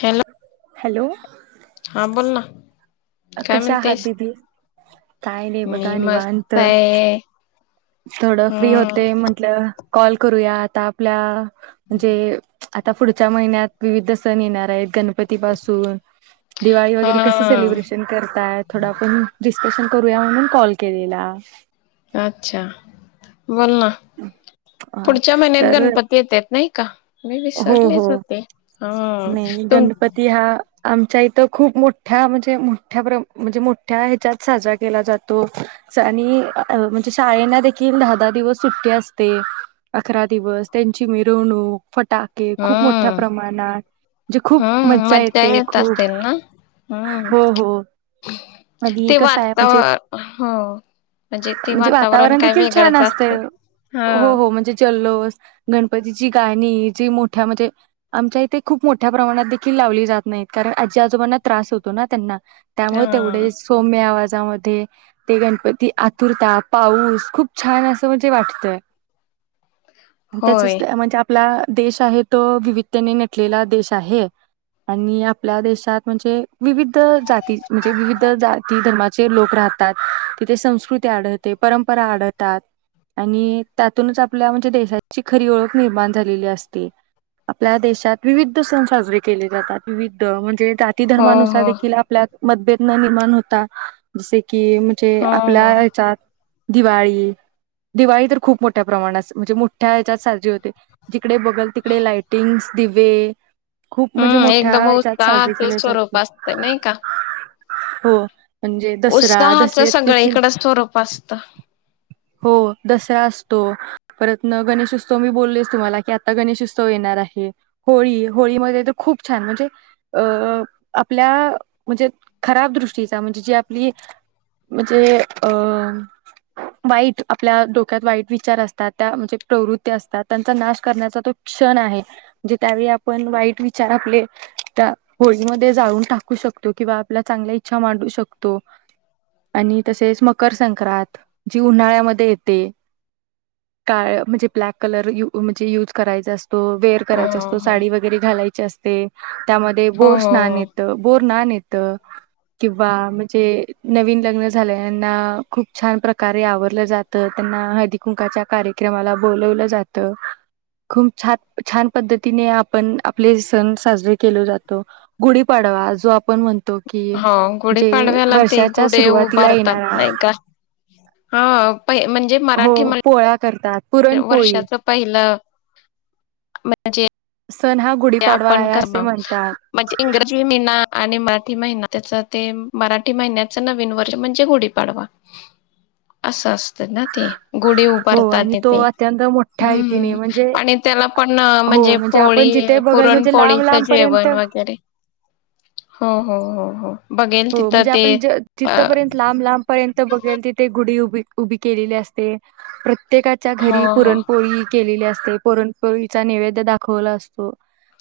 Hello hello हा बोल ना काय कशा आहात म्हणतेस दिदी? काय नाही मी बघा निवाांत मस्त आहे थोडं फ्री हम्म होते म्हंटलं कॉल करूया आता आपल्या म्हणजे आता पुढच्या महिन्यात विविध सण येणार आहेत गणप पतीपासून दिवाळी वगैरे कस हा सेलेब्रेशन करताय थोड आपण दिस केशन करूया म्हणून कॉल केलेला. अच्छा! बोल ना अ, पुढच्या महिन्यात तर गणपती येत्यात नाही का मी हो विसरलेच हो होते ह नाही तुम गणपती हा आमच्या इथं खूप मोठ्या म्हणजे मोठ्या प्र म्हणजे मोठ्या ह्याच्यात साजरा केला जातो आणि म्हणजे शाळेना देखील दहा दहा दिवस सुट्टी असते अकरा दिवस त्यांची मिरवणूक फटाके खूप मोठ्या हम्म प्रमाणात म्हणजे खूप हम्म मज्जा येते येत खूप असेल ना हम्म हो हो आधी ते कस आहे म्हणजे वातावर हो ते म्हणजे वातावरण काय देखील छान वेगळंच असते असतयं हा हो हो म्हणजे जल्लोष गणपतीची गाणी जी मोठ्या म्हणजे आमच्या इथे खूप मोठ्या प्रमाणात देखील लावली जात नाहीत कारण आजी आजोबांना त्रास होतो ना त्यांना त्यामुळे हा तेवढे सौम्य आवाज गणपती आतुरता ते पाऊस खूप छान अस म्हण वाटतय. त्याचच होय म्हणजे आप आपला देश आहे तो विविधतेने नटलेला देश आहे आणि आपल्या देशात म्हणजे विविध जाती म्हणजे विविध जाती धर्माचे लोक राहतात तिथे संस्कृती आढळते परंपरा आढळतात. आणि त्यातूनच आपल्या म्हणजे देशाची खरी ओळख निर्माण झालेली असते आपल्या देशात विविध सण साजरे केले जातात विविध म्हणजे जाती हो धर्मानुसार हो देखील आपल्या मतभेद न निर्माण होता जसे कि म्हणजे हो आपल्या हो ह्याच्यात दिवाळी दिवाळी तर खूप मोठ्या प्रमाणात म्हणजे मोठ्या ह्याच्यात साजरी होते जिकडे बघल तिकडे लाइटिंग्स दिवे खूप म्हणजे हम्म मोठ्या एकदम ह्याच्यात साजरी उत्साहाचे केले स्वरूप जाते असत नाही का? हो. म्हणजे दसरा उत्साहाचं दसऱ्यात देखील सगळीकडं स्वरूप असत. हो दसरा असतो परत गणेशोत्सव मी बोललेच तुम्हाला की आता गणेश उत्सव येणार आहे होळी होळीमध्ये तर खूप छान म्हणजे अ आपल्या म्हणजे खराब दृष्टीचा म्हणजे जी आपली म्हणजे अ वाईट आपल्या डोक्यात वाईट विचार असतात त्या म्हणजे प्रवृत्ती असतात त्यांचा नाश करण्याचा तो क्षण आहे म्हणजे त्यावेळी आपण वाईट विचार आपले त्या होळीमध्ये जाळून टाकू शकतो किंवा आपल्या चांगल्या इच्छा मांडू शकतो आणि तसेच मकर संक्रांत जी उन्हाळ्याम मध्ये येते काळ म्हणजे ब्लॅक कलर म्हणजे युज करायच अस तो वेअर हो करायचा हो असतो साडी हो वगैरे घालायची अस ते त्यामध्ये बोर हो स्नान हो हो. येतं बोरणान ये किंवा म्हणजे नवीन लग्न झाल्याना खूप छान प्रकारे आवरलं जा त्यांना हळदी कुंकाच्या कार्यक्रमाला बोलवल जात खूप छान छान पद्धतीने आपण आपले सण साजरे केल जात गुढीपाडवा जो आपण म्हण हो गुढीपाडव्याला ते गुढी सुरुवातीला उभारतात येणारा नाही का? हा. पहि म्हणजे हो मराठी पोळ्या करतात पुरणपोळी वर्षाच पहिल पहिलं म्हणजे सण हा ते गुढीपाडवा आपण आहे असे करताव म्हणतात म्हणजे इंग्रजी महिना आणि मराठी महिना त्याच ते मराठी महिन्याच नवीन वर्ष म्हणजे गुढीपाडवा असं असतं ना ते. गुढी हो उभारतात आणि तो तेथे अत्यंत मोठ्या रीतीने म्हणजे हा आणि त्याला पण हो म्हणजे आपण पोळी जिथे बघल म्हणजे लांब पुरणपोळीच लांबपर्यंत जेवण वगैरे, हो हो हो हो. बघेल हो तिथं म्हणजे ते आपण ज अ जिथंपर्यंत लांब लांबपर्यंत बघेल तिथे गुढी उ उभी केलेली असते. प्र त्येकाच्या हो घरी हो पुरणपोळी केलेली असते. पोरणपोळीचा नैवेद दाखवला असतो.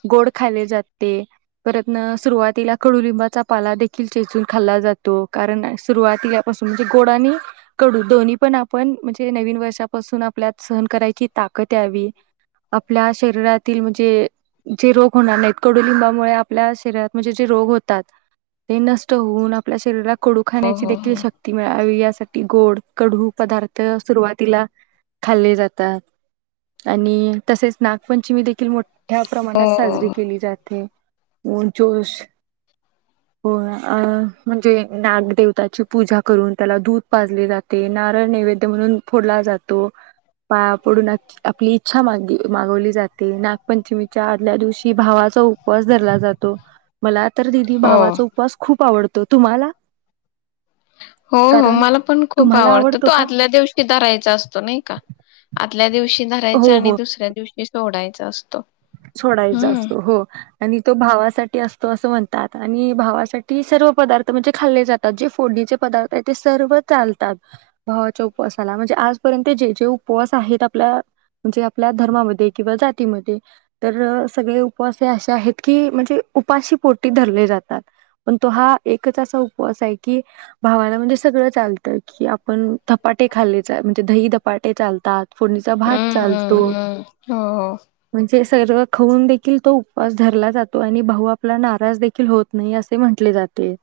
गोड खाले जाते. परत सुरुवातीला कडुलिंबाचा पाला दे खील चेचून खाल्ला जातो. कारण सुरुवातीलापासून म्हणजे गोड आणि कडू दोन्ही पण आपण म्हणजे नवीन वर्षापासून आपल्यात सहन करायची ताकद यावी, आपल्या शरीरातील म्हणजे जे रोग होणार नाहीत. कडू लिंबामुळे आपल्या शरीरात म्हणजे जे रोग होतात ते नष्ट होऊन आपल्या शरीरात कोडू हो खाण्याची हो देखील शक्ती मिळावी. या साठी गोड कडू पदार्थ सुरुवातीला खाल्ले जातात. आणि तसेच नागपंचमी देखील मो ठ्या हो प्रमाणात साजरी हो केली जाते. उनचुस हो अ म्हणजे नागदेवताची पूजा करून त्याला दूध पाजले जाते. नारळ नैवेद्य म्हणून फोडला जातो. पाया पडून आपली इच्छा मागी मागवली जा ते. नागपंचमीच्या आदल्या दिवशी भावाचा उपवास धरला जातो. मला तर दिदी भावा हो चा उपास खूप आवड तो तुम्हाला? हो हो कारण मला पण खूप तुम्हाला आवडतं. आवडतो तो का? आदल्या दिवशी रायचा असतो नाही का. ल्या दिव शी धरायच हो आणि हो दुसऱ्या दिवशी सोडाय चा असतो. सोडायचा हम्म असतो. हो आणि तो भावासाठी असतो. असं म्हण तात आणि भावासाठी सर्व पदार्थ म्हणजे खाल्ले जातात. जे फोडणीचे पदार्थ आहेत, ते सर्व चालतात. भावाच्या उपवासाला म्हणजे आजपर्यंत जे जे उपवास आहेत, आपल्या म्हणजे आपल्या धर्मामध्ये किंवा जातीमध्ये तर सगळे उपवास असे आहेत की म्हणजे उपाशी पोटी धरले जातात, पण तो हा एकच असा उपवास आहे की भावाला म्हणजे सगळं चालतं. कि आपण धपाटे खाल्लेच म्हणजे दही ध पाटे चालतात. फोडणीचा भात हम्म चालतो. हम्म हम्म हो हे सर्व खऊन देखील तो उपास धरला जातो आणि भाऊ आपला नाराज देखील होत नाही, असे म्हटले जाते.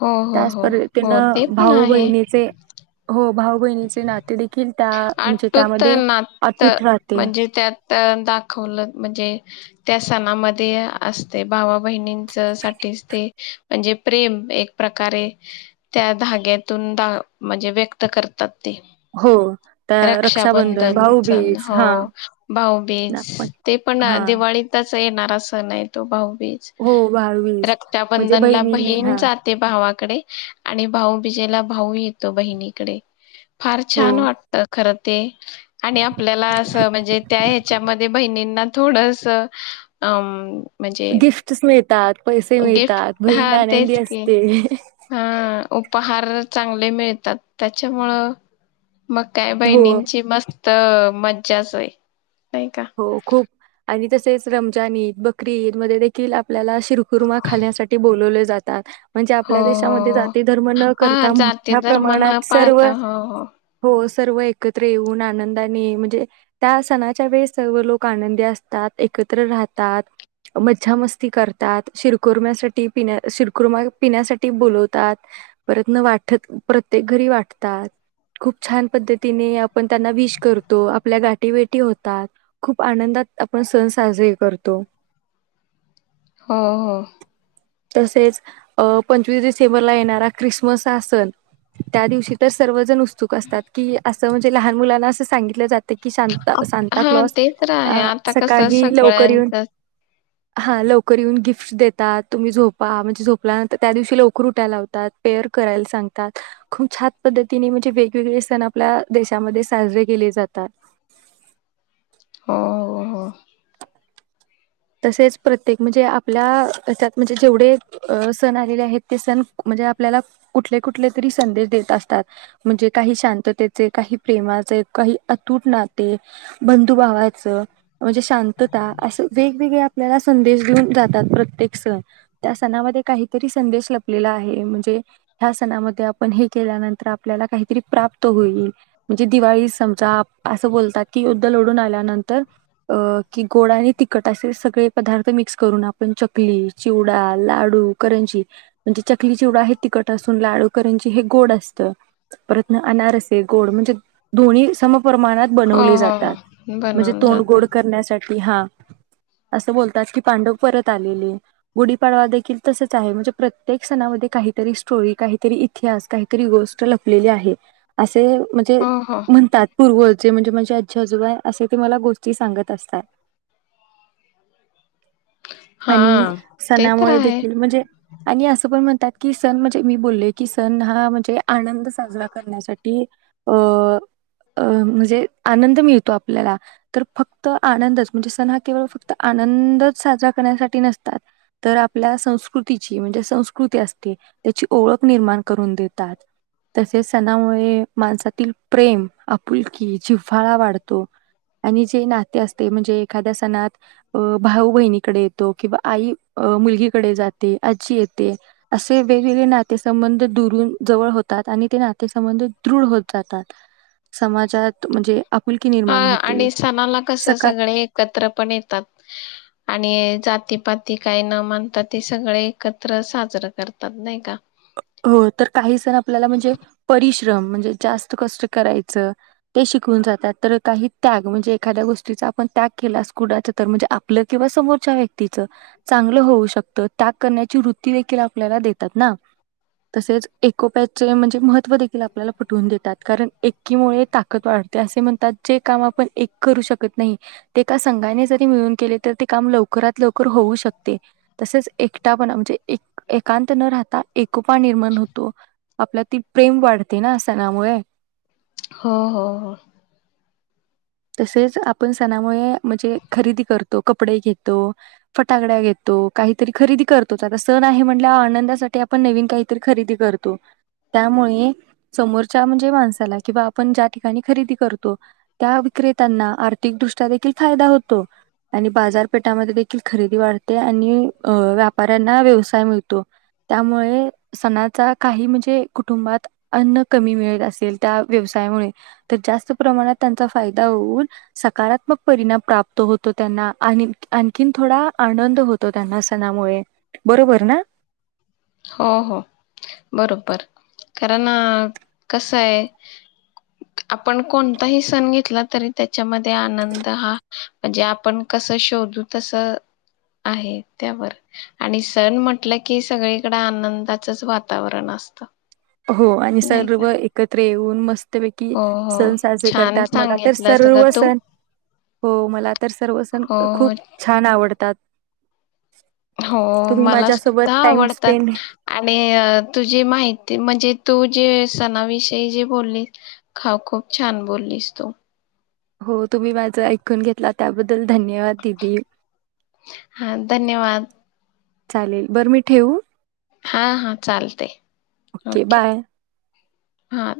हो हो त्याच हो हो पधतीनं ते पण भाऊ आहे बहिणीचे हो. भाव बहिणीचे नाते दे- खील त्या म्हणजे आटूत त्यामध्ये नात अतुट राह म्हणजे त्यात. दाखवलं म्हणजे त्या सणामध्ये असते, भावा बहिणींच साठीच ते म्हणजे प्रेम एक प्रकारे त्या धाग्यातून दा म्हणजे व्यक्त करतात ते. हो. त्या रक्षाबंधन सण भाऊबीज हो हा भाऊबीज नागपंच ते पण हा दिवाळीतच येणारा सण आहे तो भाऊ पिज हो भाऊबीज म्हणजे रक्ताबंधन ला बहिणीने बहीण हा जाते भावा कडे आणि भाऊ बीजेला भाऊ येतो बहिणीकडे फार हो छान वाट. खरं ते आणि आपल्याला अस म्हणजे त्या ह्याच्यामध्ये बहिणींना थोडस अ म गिफ्टस मिळतात पैसे गिफ्ट मिळतात बहीण हा आनंदी तेच की असते. हा उपहार चांगले मिळतात त्याच्यामुळ मग काय हो बहिणींची मस्त त मज्जाच होय. हो खूप आणि तसेच रमजान ईद बकरी ईद मध्ये देखील आप आपल्याला शिरखुरमा खाण्यासाठी बोलवले जात. [unintelligible] म्हणजे हो आपल्या हो देशामध्ये हो जाती धर्म न हा करता जाती मोठ्या धर्म न प्रमाणात सर्व पाळता हो हो अस. सर्व एकत्र येऊन आनंदाने म्हणजे त्या सणाच्या वेळेस सर्व लोक आनंदी असतात एकत्र राहतात मज्जा मस्ती करतात शिरकुर्म्यासाठी पिण्या शिरकुर्मा पिण्यासाठी बोलवतात परतन वाटत प्रत्येक घरी वाटतात खूप छान पद्धतीने आपण त्यांना विश करतो आपल्या गाठी भेटी होतात. खूप आनंदात आपण सण साजरे करतो. हो हो. तसेच अ पंचवीस डिसेंबरला येणारा ख्रिसमस हा सन त्या दिवशी तर सर्वजण ऊस चूक असतात की अस. त म्हणजे लहान मुलांना अस सगितलं जात. ते की शांता असानी हा ते तर आहे आता कसं लवकर येऊन सगळ्यांचच हा लवकर येऊन गिफ्ट देतात तुम्ही झोपा म्हणजे झोपल्यानंतर त्या दिवशी लवकर उठायला लावतात पेयर करायला सांगतात खूप छान पद्धतीने म्हणजे वेगवेगळे सण आपल्या देशामध्ये साजरे केले जातात हो हो हो. तसेच प्रत्येक म्हणजे आपल्या येचात म्हणजे जेवढे सण आलेले आहेत ते सण म्हणजे आपल्याला कुठले कुठले तरी संदेश देत असतात म्हणजे काही शांततेचे काही प्रेमाचे काही अतुट नाते बंधुभावाच म्हणजे शांतता असं. वेगवेगळे आपल्याला संदेश देऊन जातात प्रत्येक सण त्या सणामध्ये काहीतरी संदेश लपलेला आहे म्हणजे ह्या सणामध्ये आपण हे केल्यानंतर आपल्याला काहीतरी प्राप्त होईल म्हणजे दिवाळी समजा असं बोलतात की युद्ध लोढून आल्यानंतर अ की गोडाने तिकट असे सगळे पदार्थ मिक्स करून आपण चकली चिवडा लाडू करंजी म्हणजे चकली चिवडा हे तखट असून लाडू करंजी हे गोड असत परत अनारसे गोड म्हणजे दोन्ही सम प्रणात हो बनव हो जातात हो म्हणजे बनवून तोंड जात गोड करण्यासाठी ति हा. अस बोलतात की पांडव परत आलेले, गुढीपाडवा देखील तसच आहे म्हणजे प्रत्येक सणामध्ये काहीतरी स्टोरी, काहीतरी इतिहास, काहीतरी गोष्ट लपलेली आहे असं - ते म्हणजे हो हो म्हणतात पूर्वज- ते म्हणजे माझे आजी आजोबा असे ते मला गोष्टी सांगत असतात. हा आणि ते तर सणामुळे आहे देखील म्हणजे- आणि असं पण म्हणतात की, सण म्हणजे मी बोलले, की सण हा म्हणजे आनंद साजरा करण्यासाठी, अ म्हणजे आनंद मिळतो आपल्याला, तर फक्त आनंदच म्हणजे सण हा- केवळ फक्त आनंदच साजरा करण्यासाठी नसतात, तर आपल्या संस्कृतीची म्हणजे संस्कृती असते त्याची ओळख निर्माण करून देतात. तसेच सणामुळे माणसातील प्रेम आपुल- कि जिव्हाळा वाढतो आणि जे नाते असते म्हणजे- ना भाऊ बहिणीकडे येतो, किंवा आई मुलगीकडे जाते, आजी येते, असे वेगवेगळे नातेसंबंध दुरून जवळ होतात आणि ते नातेसंबंध दृढ होत जातात समाजात म्हणजे आपुलकी हा निर्माण होते. आणि सणाला कसं सकारात्मक सगळे एकत्र पण येत- आणि जातीपाती काही न मानता ते सगळे एकत्र साजरं करतात नाही का? हो तर काही सण- आपल्याला म्हणजे -परी - श्रम म्हणजे, जास्त कष्ट करायचं ते शिकवून जातात, तर काही त्याग म्हणजे एखाद्या गोष्टीचा आपण त्याग केला कुणाच्या तर म्हणजे आपलं किंवा समोरच्या व्यक्तीच चांगलं होऊ शकतं, त्याग करण्याची वृत्ती देखील आपल्याला देतात ना? तसेच एकोप्याचे म्हणजे मह- त देखील आपल्याला पटवून देतात कारण एकीमुळे ताकद वाढ- ते असे म्हणतात जे काम आपण एक करू शकत नाही, ते एका संघाने जरी मिळून केले तर ते काम लवकरात- लवकर होऊ शकते तसेच एकटापणा म्हणजे एक एकांत न राहता- निर्माण होतो. आपल्यातील प्रेम वाढते ना? सणामुळे. हो हो हो. तसेच आपण सणामुळे म्हणजे खरेदी करतो, कपडे घेतो, फटाकड्या घेतो, काहीतरी खरेदी करतोच आता सण आहे म्हणल्यावर आनंदासाठी आपण नवीन काहीतरी खरेदी करतो, त्यामुळे समोरच्या म्हणजे माणसाला किंवा आपण ज्या ठिकाणी खरेदी करतो, त्या- विक्रेत्यांना आर्थिकदृष्ट्या देखील फायदा होतो, आणि बाजारपेठामध्ये देखील खरेदी वाढते, आणि व्यापाऱ्यांना व्यवसाय मिळतो, त्यामुळे सणाचा काही म्हणजे कुटुंबात अन्न कमी मिळत असेल त्या व्यवसायामुळे तर जास्त प्रमाणात- फायदा होऊन सकारात्मक परिणाम प्राप्त होतो त्यांना. आणखीन थोडा आनंद होतो त्यांना सणामुळे बरोबर ना? खर ना कस आहे? आपण कोणताही सण घेतला तरी त्याच्यामध्ये आनंद हा -म्हणजे, आपण कस शोधू तस आहे, त्यावर- आणि सण म्हटलं की सगळीकडे आनंदाचच वातावरण असतं. हो आणि नाही का सर्व एकत्र येऊन- मस्त- पैकी हो हो सण साजरे छान करतात, मला तर सांगितलं सगळं सर्व तू सण, हो- मला तर सर्व सण हो खूप छान आवडतात. हो तुम्ही -मला माझ्यासोबत सुद्धा टाइम आवडतात, स्पेंड आणि -तुझी माहिती म्हणजे- तू जे सणाविषयी जे बोललीस खा खूप छान बोललीस तू. हो तुम्ही माझं ऐकून घेतल त्याबद्दल- धन्यवाद दिदी. हा धन्यवाद चालेल बरं मी ठेवू? हा हा चालतय. Okay bye. हा.